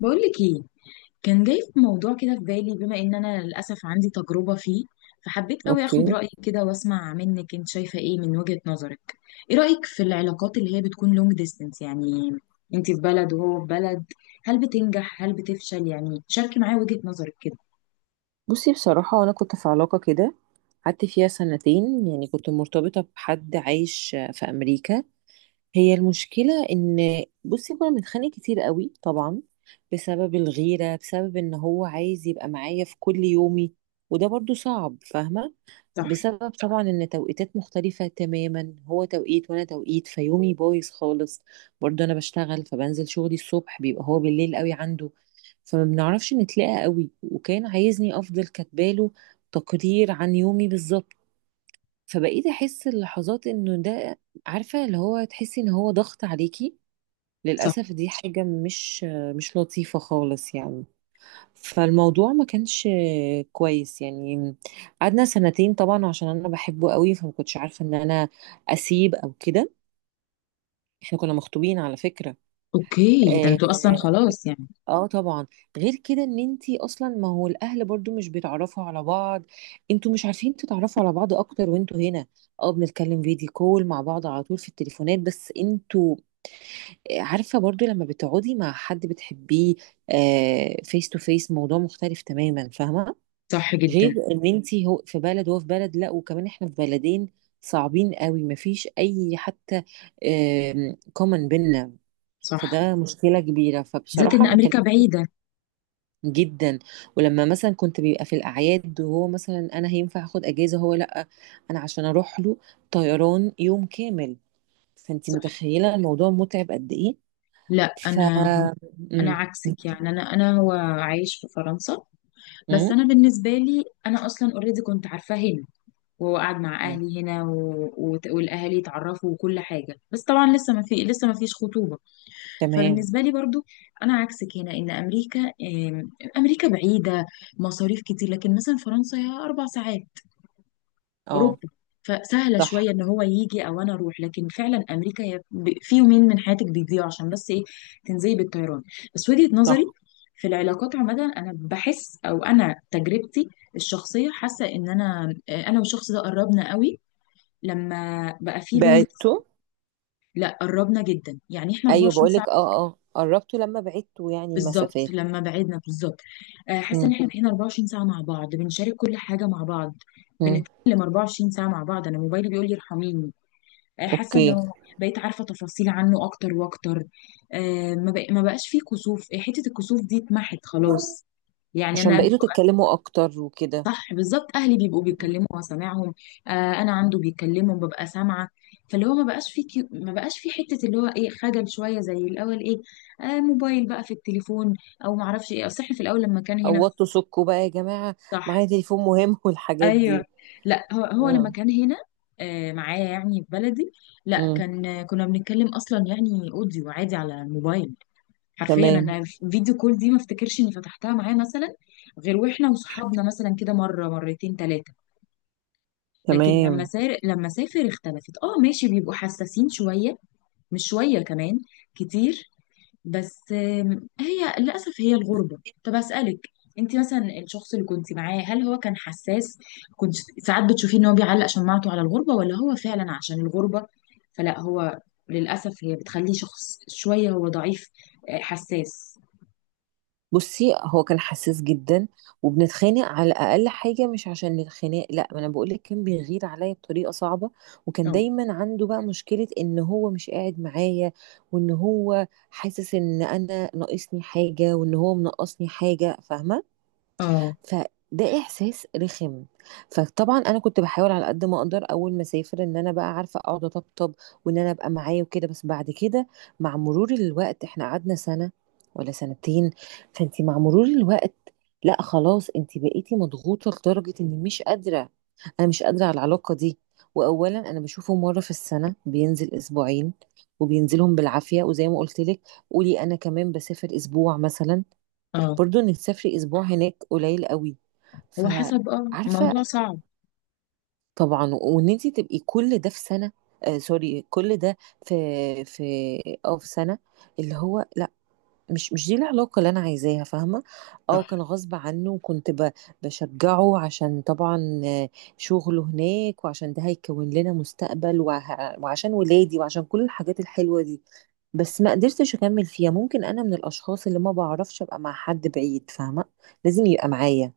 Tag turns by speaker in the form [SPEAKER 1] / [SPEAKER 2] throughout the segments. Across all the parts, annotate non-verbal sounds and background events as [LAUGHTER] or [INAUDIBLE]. [SPEAKER 1] بقولك ايه؟ كان جاي في موضوع كده في بالي، بما ان انا للاسف عندي تجربة فيه. فحبيت قوي اخد
[SPEAKER 2] اوكي.
[SPEAKER 1] رأيك كده واسمع منك انت شايفة ايه من وجهة نظرك. ايه رأيك في العلاقات اللي هي بتكون لونج ديستانس؟ يعني انت في بلد وهو في بلد. هل بتنجح؟ هل بتفشل؟ يعني شاركي معايا وجهة نظرك كده.
[SPEAKER 2] بصي، بصراحة انا كنت في علاقة كده، قعدت فيها سنتين، يعني كنت مرتبطة بحد عايش في امريكا. هي المشكلة ان بصي كنا بنتخانق كتير قوي طبعا، بسبب الغيرة، بسبب ان هو عايز يبقى معايا في كل يومي، وده برضو صعب، فاهمة؟
[SPEAKER 1] صح.
[SPEAKER 2] بسبب طبعا ان توقيتات مختلفة تماما، هو توقيت وانا توقيت، فيومي بايظ خالص. برضه انا بشتغل، فبنزل شغلي الصبح، بيبقى هو بالليل قوي عنده، فما بنعرفش نتلاقى قوي، وكان عايزني افضل كاتباله تقرير عن يومي بالظبط. فبقيت احس اللحظات انه ده، عارفة اللي هو تحسي ان هو ضغط عليكي،
[SPEAKER 1] صح.
[SPEAKER 2] للأسف دي حاجة مش لطيفة خالص يعني. فالموضوع ما كانش كويس يعني. قعدنا سنتين طبعا عشان انا بحبه قوي، فما كنتش عارفه ان انا اسيب او كده. احنا كنا مخطوبين على فكره.
[SPEAKER 1] اوكي، وده انتوا اصلا
[SPEAKER 2] اه.
[SPEAKER 1] خلاص يعني؟
[SPEAKER 2] آه طبعا. غير كده ان انتي اصلا، ما هو الاهل برضو مش بيتعرفوا على بعض، انتوا مش عارفين تتعرفوا على بعض اكتر وانتوا هنا. اه، بنتكلم فيديو كول مع بعض على طول في التليفونات، بس انتوا، عارفه برضو لما بتقعدي مع حد بتحبيه فيس تو فيس موضوع مختلف تماما، فاهمه؟
[SPEAKER 1] صح جدا.
[SPEAKER 2] غير ان انت هو في بلد وهو في بلد، لا وكمان احنا في بلدين صعبين قوي، مفيش اي حتى كومن بينا.
[SPEAKER 1] صح،
[SPEAKER 2] فده مشكله كبيره،
[SPEAKER 1] بالذات
[SPEAKER 2] فبصراحه
[SPEAKER 1] ان
[SPEAKER 2] ما كان.
[SPEAKER 1] امريكا بعيدة.
[SPEAKER 2] جدا. ولما مثلا كنت بيبقى في الاعياد، وهو مثلا انا هينفع اخد اجازه هو لا، انا عشان اروح له طيران يوم كامل، فانت
[SPEAKER 1] صح.
[SPEAKER 2] متخيله الموضوع متعب قد ايه.
[SPEAKER 1] لا
[SPEAKER 2] ف
[SPEAKER 1] انا
[SPEAKER 2] امم
[SPEAKER 1] عكسك، يعني انا هو عايش في فرنسا. بس
[SPEAKER 2] امم
[SPEAKER 1] انا بالنسبه لي انا اصلا اوريدي كنت عارفاه هنا، وقعد مع اهلي هنا والاهالي اتعرفوا وكل حاجه، بس طبعا لسه ما فيش خطوبه.
[SPEAKER 2] تمام.
[SPEAKER 1] فبالنسبه لي برضو انا عكسك هنا، ان امريكا امريكا بعيده، مصاريف كتير. لكن مثلا فرنسا هي 4 ساعات،
[SPEAKER 2] اه،
[SPEAKER 1] اوروبا، فسهله
[SPEAKER 2] صح،
[SPEAKER 1] شويه ان هو يجي او انا اروح. لكن فعلا امريكا هي في يومين من حياتك بيضيعوا عشان بس ايه، تنزلي بالطيران. بس وجهه نظري
[SPEAKER 2] صح.
[SPEAKER 1] في العلاقات عامه انا بحس، او انا تجربتي الشخصيه حاسه ان انا والشخص ده قربنا قوي لما بقى في لونج.
[SPEAKER 2] بعته.
[SPEAKER 1] لا قربنا جدا، يعني احنا
[SPEAKER 2] ايوه
[SPEAKER 1] 24
[SPEAKER 2] بقولك،
[SPEAKER 1] ساعه.
[SPEAKER 2] اه اه، قربتوا لما بعدتوا يعني
[SPEAKER 1] بالظبط
[SPEAKER 2] المسافات.
[SPEAKER 1] لما بعدنا بالظبط. حاسه ان
[SPEAKER 2] مم.
[SPEAKER 1] احنا بقينا 24 ساعه مع بعض، بنشارك كل حاجه مع بعض،
[SPEAKER 2] مم.
[SPEAKER 1] بنتكلم 24 ساعه مع بعض. انا موبايلي بيقول لي ارحميني. حاسه
[SPEAKER 2] اوكي.
[SPEAKER 1] انه بقيت عارفه تفاصيل عنه اكتر واكتر. ما بقاش فيه كسوف. حته الكسوف دي اتمحت خلاص. يعني
[SPEAKER 2] عشان
[SPEAKER 1] انا
[SPEAKER 2] بقيتوا
[SPEAKER 1] ببقى-.
[SPEAKER 2] تتكلموا اكتر وكده.
[SPEAKER 1] صح، بالظبط. اهلي بيبقوا
[SPEAKER 2] مم.
[SPEAKER 1] بيتكلموا وسامعهم. انا عنده بيتكلموا ببقى سامعه. فاللي هو ما بقاش في حته اللي هو ايه، خجل شويه زي الاول، ايه، موبايل بقى في التليفون. او ما اعرفش ايه، اصل احنا في الاول لما كان هنا
[SPEAKER 2] قوضتوا سكوا بقى يا جماعة!
[SPEAKER 1] صح.
[SPEAKER 2] معايا تليفون مهم [LAUGHS] والحاجات
[SPEAKER 1] ايوه.
[SPEAKER 2] دي.
[SPEAKER 1] لا، هو لما
[SPEAKER 2] اه.
[SPEAKER 1] كان هنا، معايا يعني في بلدي. لا
[SPEAKER 2] مم.
[SPEAKER 1] كان، كنا بنتكلم اصلا يعني اوديو عادي على الموبايل حرفيا.
[SPEAKER 2] تمام.
[SPEAKER 1] انا فيديو كول دي ما افتكرش اني فتحتها معاه مثلا، غير واحنا وصحابنا مثلا كده مره مرتين ثلاثه. لكن
[SPEAKER 2] تمام.
[SPEAKER 1] لما سافر اختلفت. اه ماشي، بيبقوا حساسين شويه، مش شويه كمان، كتير. بس هي للأسف هي الغربة. طب أسألك، انت مثلا الشخص اللي كنت معاه، هل هو كان حساس؟ كنت ساعات بتشوفيه ان هو بيعلق شماعته على الغربة، ولا هو فعلا عشان الغربة؟ فلا، هو للأسف هي بتخليه شخص شوية هو ضعيف، حساس.
[SPEAKER 2] بصي، هو كان حساس جدا، وبنتخانق على اقل حاجه، مش عشان الخناق لا، ما انا بقول لك كان بيغير عليا بطريقه صعبه. وكان
[SPEAKER 1] اه.
[SPEAKER 2] دايما عنده بقى مشكله ان هو مش قاعد معايا. وان هو حاسس ان انا ناقصني حاجه، وان هو منقصني حاجه، فاهمه؟
[SPEAKER 1] اه.
[SPEAKER 2] فده احساس رخم. فطبعا انا كنت بحاول على قد ما اقدر، اول ما اسافر ان انا بقى عارفه اقعد اطبطب، وان انا ابقى معاه وكده. بس بعد كده مع مرور الوقت، احنا قعدنا سنه ولا سنتين، فانت مع مرور الوقت، لا خلاص انت بقيتي مضغوطه لدرجه اني مش قادره. انا مش قادره على العلاقه دي. واولا انا بشوفه مره في السنه، بينزل اسبوعين، وبينزلهم بالعافيه، وزي ما قلت لك قولي انا كمان بسافر اسبوع مثلا،
[SPEAKER 1] اه.
[SPEAKER 2] برضو انك تسافري اسبوع هناك قليل قوي،
[SPEAKER 1] هو حسب،
[SPEAKER 2] فعارفه.
[SPEAKER 1] موضوع صعب.
[SPEAKER 2] طبعا، وان انت تبقي كل ده في سنه. سوري، كل ده في في اه في سنه، اللي هو لا، مش دي العلاقه اللي انا عايزاها، فاهمه؟ اه،
[SPEAKER 1] صح.
[SPEAKER 2] كان غصب عنه، وكنت بشجعه عشان طبعا شغله هناك، وعشان ده هيكون لنا مستقبل وعشان ولادي وعشان كل الحاجات الحلوه دي. بس ما قدرتش اكمل فيها، ممكن انا من الاشخاص اللي ما بعرفش ابقى مع حد بعيد، فاهمه؟ لازم يبقى معايا،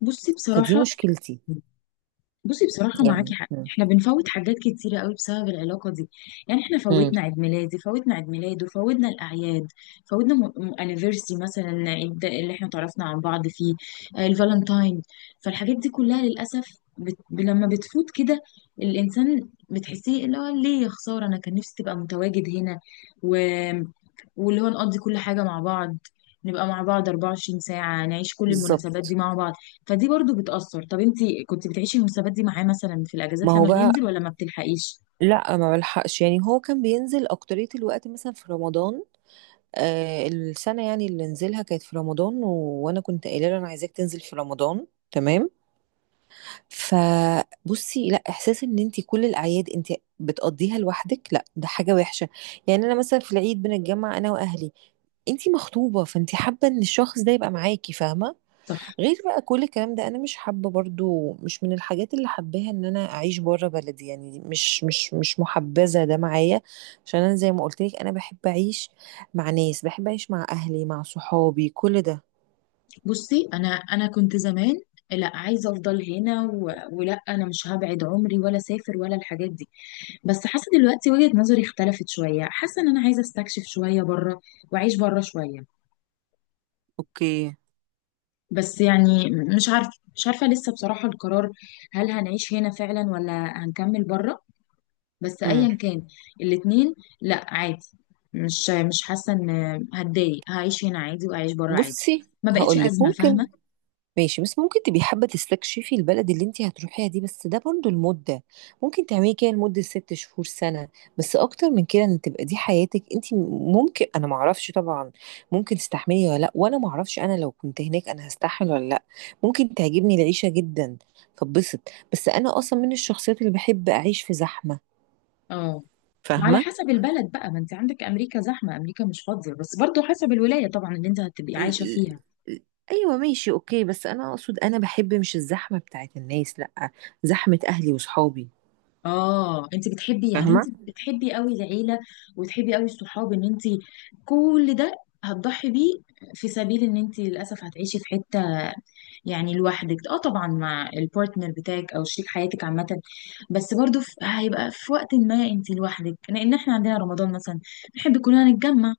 [SPEAKER 1] بصي
[SPEAKER 2] فدي
[SPEAKER 1] بصراحة.
[SPEAKER 2] مشكلتي.
[SPEAKER 1] معاكي
[SPEAKER 2] يعني.
[SPEAKER 1] حق، احنا بنفوت حاجات كتيرة قوي بسبب العلاقة دي. يعني احنا
[SPEAKER 2] مم.
[SPEAKER 1] فوتنا عيد ميلادي، فوتنا عيد ميلاده، فوتنا الأعياد، فوتنا انيفرسي مثلا، عيد اللي احنا تعرفنا عن بعض فيه، الفالنتاين. فالحاجات دي كلها للأسف لما بتفوت كده الإنسان بتحسيه اللي هو، ليه يا خسارة، أنا كان نفسي تبقى متواجد هنا، و... واللي هو نقضي كل حاجة مع بعض، نبقى مع بعض 24 ساعة، نعيش كل المناسبات دي
[SPEAKER 2] بالظبط.
[SPEAKER 1] مع بعض. فدي برضو بتأثر. طب انتي كنت بتعيشي المناسبات دي معاه مثلا في
[SPEAKER 2] ما
[SPEAKER 1] الأجازات
[SPEAKER 2] هو
[SPEAKER 1] لما
[SPEAKER 2] بقى،
[SPEAKER 1] بينزل، ولا ما بتلحقيش؟
[SPEAKER 2] لا ما بلحقش، يعني هو كان بينزل اكترية الوقت مثلا في رمضان، السنة يعني اللي نزلها كانت في رمضان وانا كنت قايله له انا عايزاك تنزل في رمضان، تمام. فبصي لا، احساس ان انت كل الاعياد انت بتقضيها لوحدك، لا ده حاجة وحشة. يعني انا مثلا في العيد بنتجمع انا واهلي، انت مخطوبة فانت حابة ان الشخص ده يبقى معاكي، فاهمة؟
[SPEAKER 1] صح.
[SPEAKER 2] غير بقى كل الكلام ده انا مش حابه، برضو مش من الحاجات اللي حباها ان انا اعيش بره بلدي، يعني دي مش محبذه ده معايا. عشان انا زي ما قلت لك، انا بحب اعيش مع ناس، بحب اعيش مع اهلي مع صحابي كل ده.
[SPEAKER 1] بصي، انا كنت زمان لا، عايزه افضل هنا ولا انا مش هبعد عمري ولا اسافر ولا الحاجات دي. بس حاسه دلوقتي وجهه نظري اختلفت شويه، حاسه ان انا عايزه استكشف شويه بره واعيش بره شويه.
[SPEAKER 2] اوكي.
[SPEAKER 1] بس يعني مش عارفه، مش عارفه لسه بصراحه القرار، هل هنعيش هنا فعلا ولا هنكمل بره؟ بس
[SPEAKER 2] امم.
[SPEAKER 1] ايا كان الاتنين، لا عادي، مش حاسه ان هتضايق، هعيش هنا عادي وهعيش بره عادي.
[SPEAKER 2] بصي،
[SPEAKER 1] ما بقتش
[SPEAKER 2] هقول لك،
[SPEAKER 1] ازمه
[SPEAKER 2] ممكن
[SPEAKER 1] فاهمه.
[SPEAKER 2] ماشي بس ممكن تبقي حابة تستكشفي البلد اللي انت هتروحيها دي، بس ده برضو المدة ممكن تعملي كده لمدة 6 شهور سنة. بس اكتر من كده ان تبقى دي حياتك انت، ممكن، انا معرفش طبعا، ممكن تستحملي ولا لا، وانا معرفش انا لو كنت هناك انا هستحمل ولا لا، ممكن تعجبني العيشة جدا. فبسط. بس انا اصلا من الشخصيات اللي بحب اعيش في زحمة،
[SPEAKER 1] اه، على
[SPEAKER 2] فاهمة؟
[SPEAKER 1] حسب البلد بقى. ما انت عندك امريكا زحمه، امريكا مش فاضيه، بس برضو حسب الولايه طبعا اللي انت هتبقي عايشه
[SPEAKER 2] ال-
[SPEAKER 1] فيها.
[SPEAKER 2] ال- ايوه ماشي اوكي، بس انا اقصد انا بحب مش الزحمة بتاعت الناس لا، زحمة اهلي وصحابي،
[SPEAKER 1] اه، انت
[SPEAKER 2] فاهمة؟
[SPEAKER 1] بتحبي قوي العيله، وتحبي قوي الصحاب. ان انت كل ده هتضحي بيه، في سبيل ان انت للاسف هتعيشي في حته يعني لوحدك. اه طبعا مع البارتنر بتاعك او شريك حياتك عامه، بس برضو هيبقى في وقت ما انت لوحدك، لان احنا عندنا رمضان مثلا، بنحب كلنا نتجمع.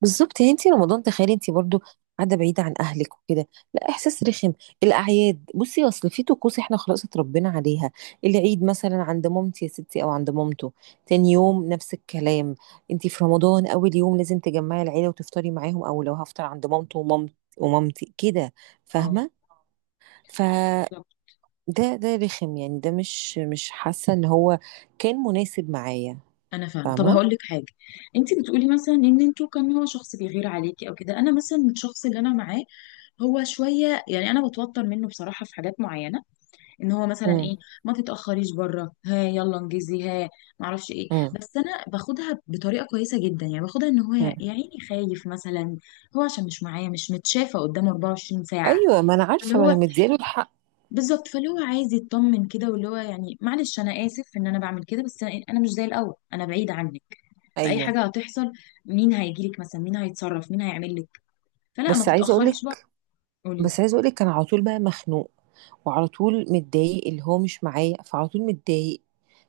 [SPEAKER 2] بالظبط، يعني انت رمضان تخيلي انت برضو قاعده بعيده عن اهلك وكده، لا احساس رخم. الاعياد بصي، اصل في طقوس احنا خلاص اتربينا عليها، العيد مثلا عند مامتي يا ستي او عند مامته، تاني يوم نفس الكلام، انت في رمضان اول يوم لازم تجمعي العيله وتفطري معاهم، او لو هفطر عند مامته ومامت ومامتي كده،
[SPEAKER 1] اه،
[SPEAKER 2] فاهمه؟ فده،
[SPEAKER 1] بالظبط.
[SPEAKER 2] ده رخم يعني، ده مش حاسه ان هو كان مناسب معايا،
[SPEAKER 1] انا فاهمه. طب
[SPEAKER 2] فاهمه؟
[SPEAKER 1] هقول لك حاجه، انت بتقولي مثلا ان انتوا كان هو شخص بيغير عليكي او كده. انا مثلا الشخص اللي انا معاه هو شويه، يعني انا بتوتر منه بصراحه في حاجات معينه. ان هو مثلا
[SPEAKER 2] امم
[SPEAKER 1] ايه، ما تتاخريش بره، ها يلا انجزي، ها ما اعرفش ايه،
[SPEAKER 2] امم
[SPEAKER 1] بس انا باخدها بطريقه كويسه جدا، يعني باخدها ان هو يا
[SPEAKER 2] امم.
[SPEAKER 1] يا عيني خايف مثلا، هو عشان مش معايا، مش متشافه قدامه 24 ساعه،
[SPEAKER 2] ايوه، ما انا
[SPEAKER 1] اللي
[SPEAKER 2] عارفه ما انا
[SPEAKER 1] هو
[SPEAKER 2] مدياله الحق.
[SPEAKER 1] بالظبط. فاللي هو عايز يطمن كده، واللي هو يعني معلش انا اسف ان انا بعمل كده، بس انا أنا مش زي الاول، انا بعيد عنك، فاي
[SPEAKER 2] ايوه.
[SPEAKER 1] حاجه هتحصل، مين هيجيلك مثلا، مين هيتصرف، مين هيعمل لك، فلا ما
[SPEAKER 2] بس عايزه اقول
[SPEAKER 1] تتاخريش بره.
[SPEAKER 2] لك
[SPEAKER 1] قولي.
[SPEAKER 2] بس عايزه اقول لك كان على طول بقى مخنوق، وعلى طول متضايق اللي هو مش معايا، فعلى طول متضايق.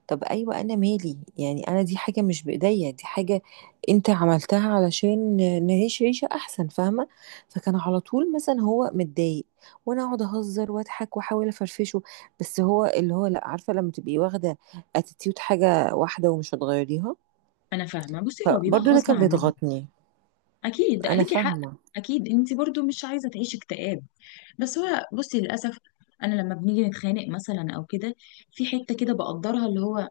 [SPEAKER 2] طب ايوه انا مالي، يعني انا دي حاجه مش بايديا، دي حاجه انت عملتها علشان نعيش عيشه احسن، فاهمه؟ فكان على طول مثلا هو متضايق، وانا اقعد اهزر واضحك واحاول افرفشه، بس هو اللي هو لا، عارفه لما تبقي واخده اتيتيود حاجه واحده ومش هتغيريها،
[SPEAKER 1] انا فاهمه. بصي، هو بيبقى
[SPEAKER 2] فبرضه ده
[SPEAKER 1] غصب
[SPEAKER 2] كان
[SPEAKER 1] عنهم،
[SPEAKER 2] بيضغطني.
[SPEAKER 1] اكيد
[SPEAKER 2] انا
[SPEAKER 1] ليكي حق،
[SPEAKER 2] فاهمه
[SPEAKER 1] اكيد انت برضو مش عايزه تعيشي اكتئاب. بس هو بصي للاسف، انا لما بنيجي نتخانق مثلا او كده، في حته كده بقدرها اللي هو،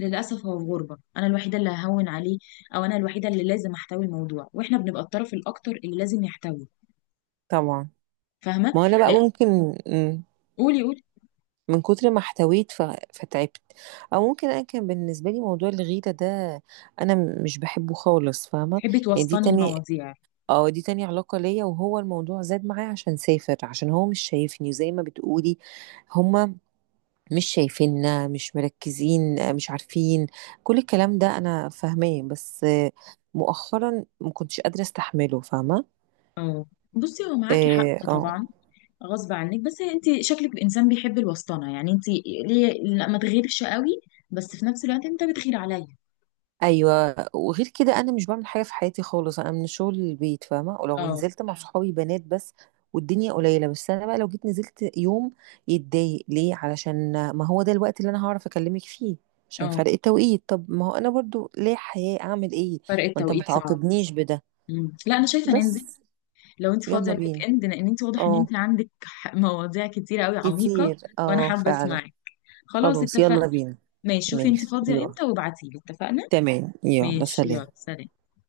[SPEAKER 1] للاسف هو في غربه، انا الوحيده اللي ههون عليه، او انا الوحيده اللي لازم احتوي الموضوع، واحنا بنبقى الطرف الاكتر اللي لازم يحتوي،
[SPEAKER 2] طبعا،
[SPEAKER 1] فاهمه.
[SPEAKER 2] ما انا بقى
[SPEAKER 1] لا.
[SPEAKER 2] ممكن. مم.
[SPEAKER 1] قولي. قولي،
[SPEAKER 2] من كتر ما احتويت فتعبت. او ممكن انا كان بالنسبه لي موضوع الغيره ده، انا مش بحبه خالص فاهمه.
[SPEAKER 1] تحبي
[SPEAKER 2] يعني دي
[SPEAKER 1] توسطني
[SPEAKER 2] تاني،
[SPEAKER 1] المواضيع؟
[SPEAKER 2] اه دي تاني علاقه ليا، وهو الموضوع زاد معايا عشان سافر، عشان هو مش شايفني، وزي ما بتقولي هما مش شايفيننا مش مركزين مش عارفين، كل الكلام ده انا فاهماه، بس مؤخرا ما كنتش قادره استحمله، فاهمه؟
[SPEAKER 1] اه. بصي، هو معاكي حق
[SPEAKER 2] اه.
[SPEAKER 1] طبعا، غصب عنك، بس انت شكلك انسان بيحب الوسطنه، يعني انت ليه لا ما تغيرش قوي، بس في نفس الوقت انت بتغير عليا.
[SPEAKER 2] ايوه، وغير كده انا مش بعمل حاجه في حياتي خالص، انا من الشغل للبيت فاهمه، ولو
[SPEAKER 1] اه.
[SPEAKER 2] نزلت مع صحابي بنات بس والدنيا قليله، بس انا بقى لو جيت نزلت يوم يتضايق ليه، علشان ما هو ده الوقت اللي انا هعرف اكلمك فيه عشان
[SPEAKER 1] اه،
[SPEAKER 2] فرق التوقيت، طب ما هو انا برضو ليه حياه، اعمل ايه؟
[SPEAKER 1] فرق
[SPEAKER 2] ما انت ما أيوة.
[SPEAKER 1] التوقيت صعب.
[SPEAKER 2] تعاقبنيش بده.
[SPEAKER 1] مم. لا انا شايفه ننزل
[SPEAKER 2] بس.
[SPEAKER 1] لو انت فاضيه
[SPEAKER 2] يلا
[SPEAKER 1] الويك
[SPEAKER 2] بينا.
[SPEAKER 1] اند، لان انت واضح ان
[SPEAKER 2] اه.
[SPEAKER 1] انت عندك مواضيع كتير قوي عميقه،
[SPEAKER 2] كتير،
[SPEAKER 1] وانا
[SPEAKER 2] اه
[SPEAKER 1] حابه
[SPEAKER 2] فعلا.
[SPEAKER 1] اسمعك. خلاص
[SPEAKER 2] خلاص
[SPEAKER 1] اتفقنا.
[SPEAKER 2] يلا بينا.
[SPEAKER 1] ماشي، شوفي انت
[SPEAKER 2] ماشي
[SPEAKER 1] فاضيه
[SPEAKER 2] يلا.
[SPEAKER 1] امتى وابعتيلي. اتفقنا.
[SPEAKER 2] تمام، يلا
[SPEAKER 1] ماشي، يلا
[SPEAKER 2] سلام.
[SPEAKER 1] سلام.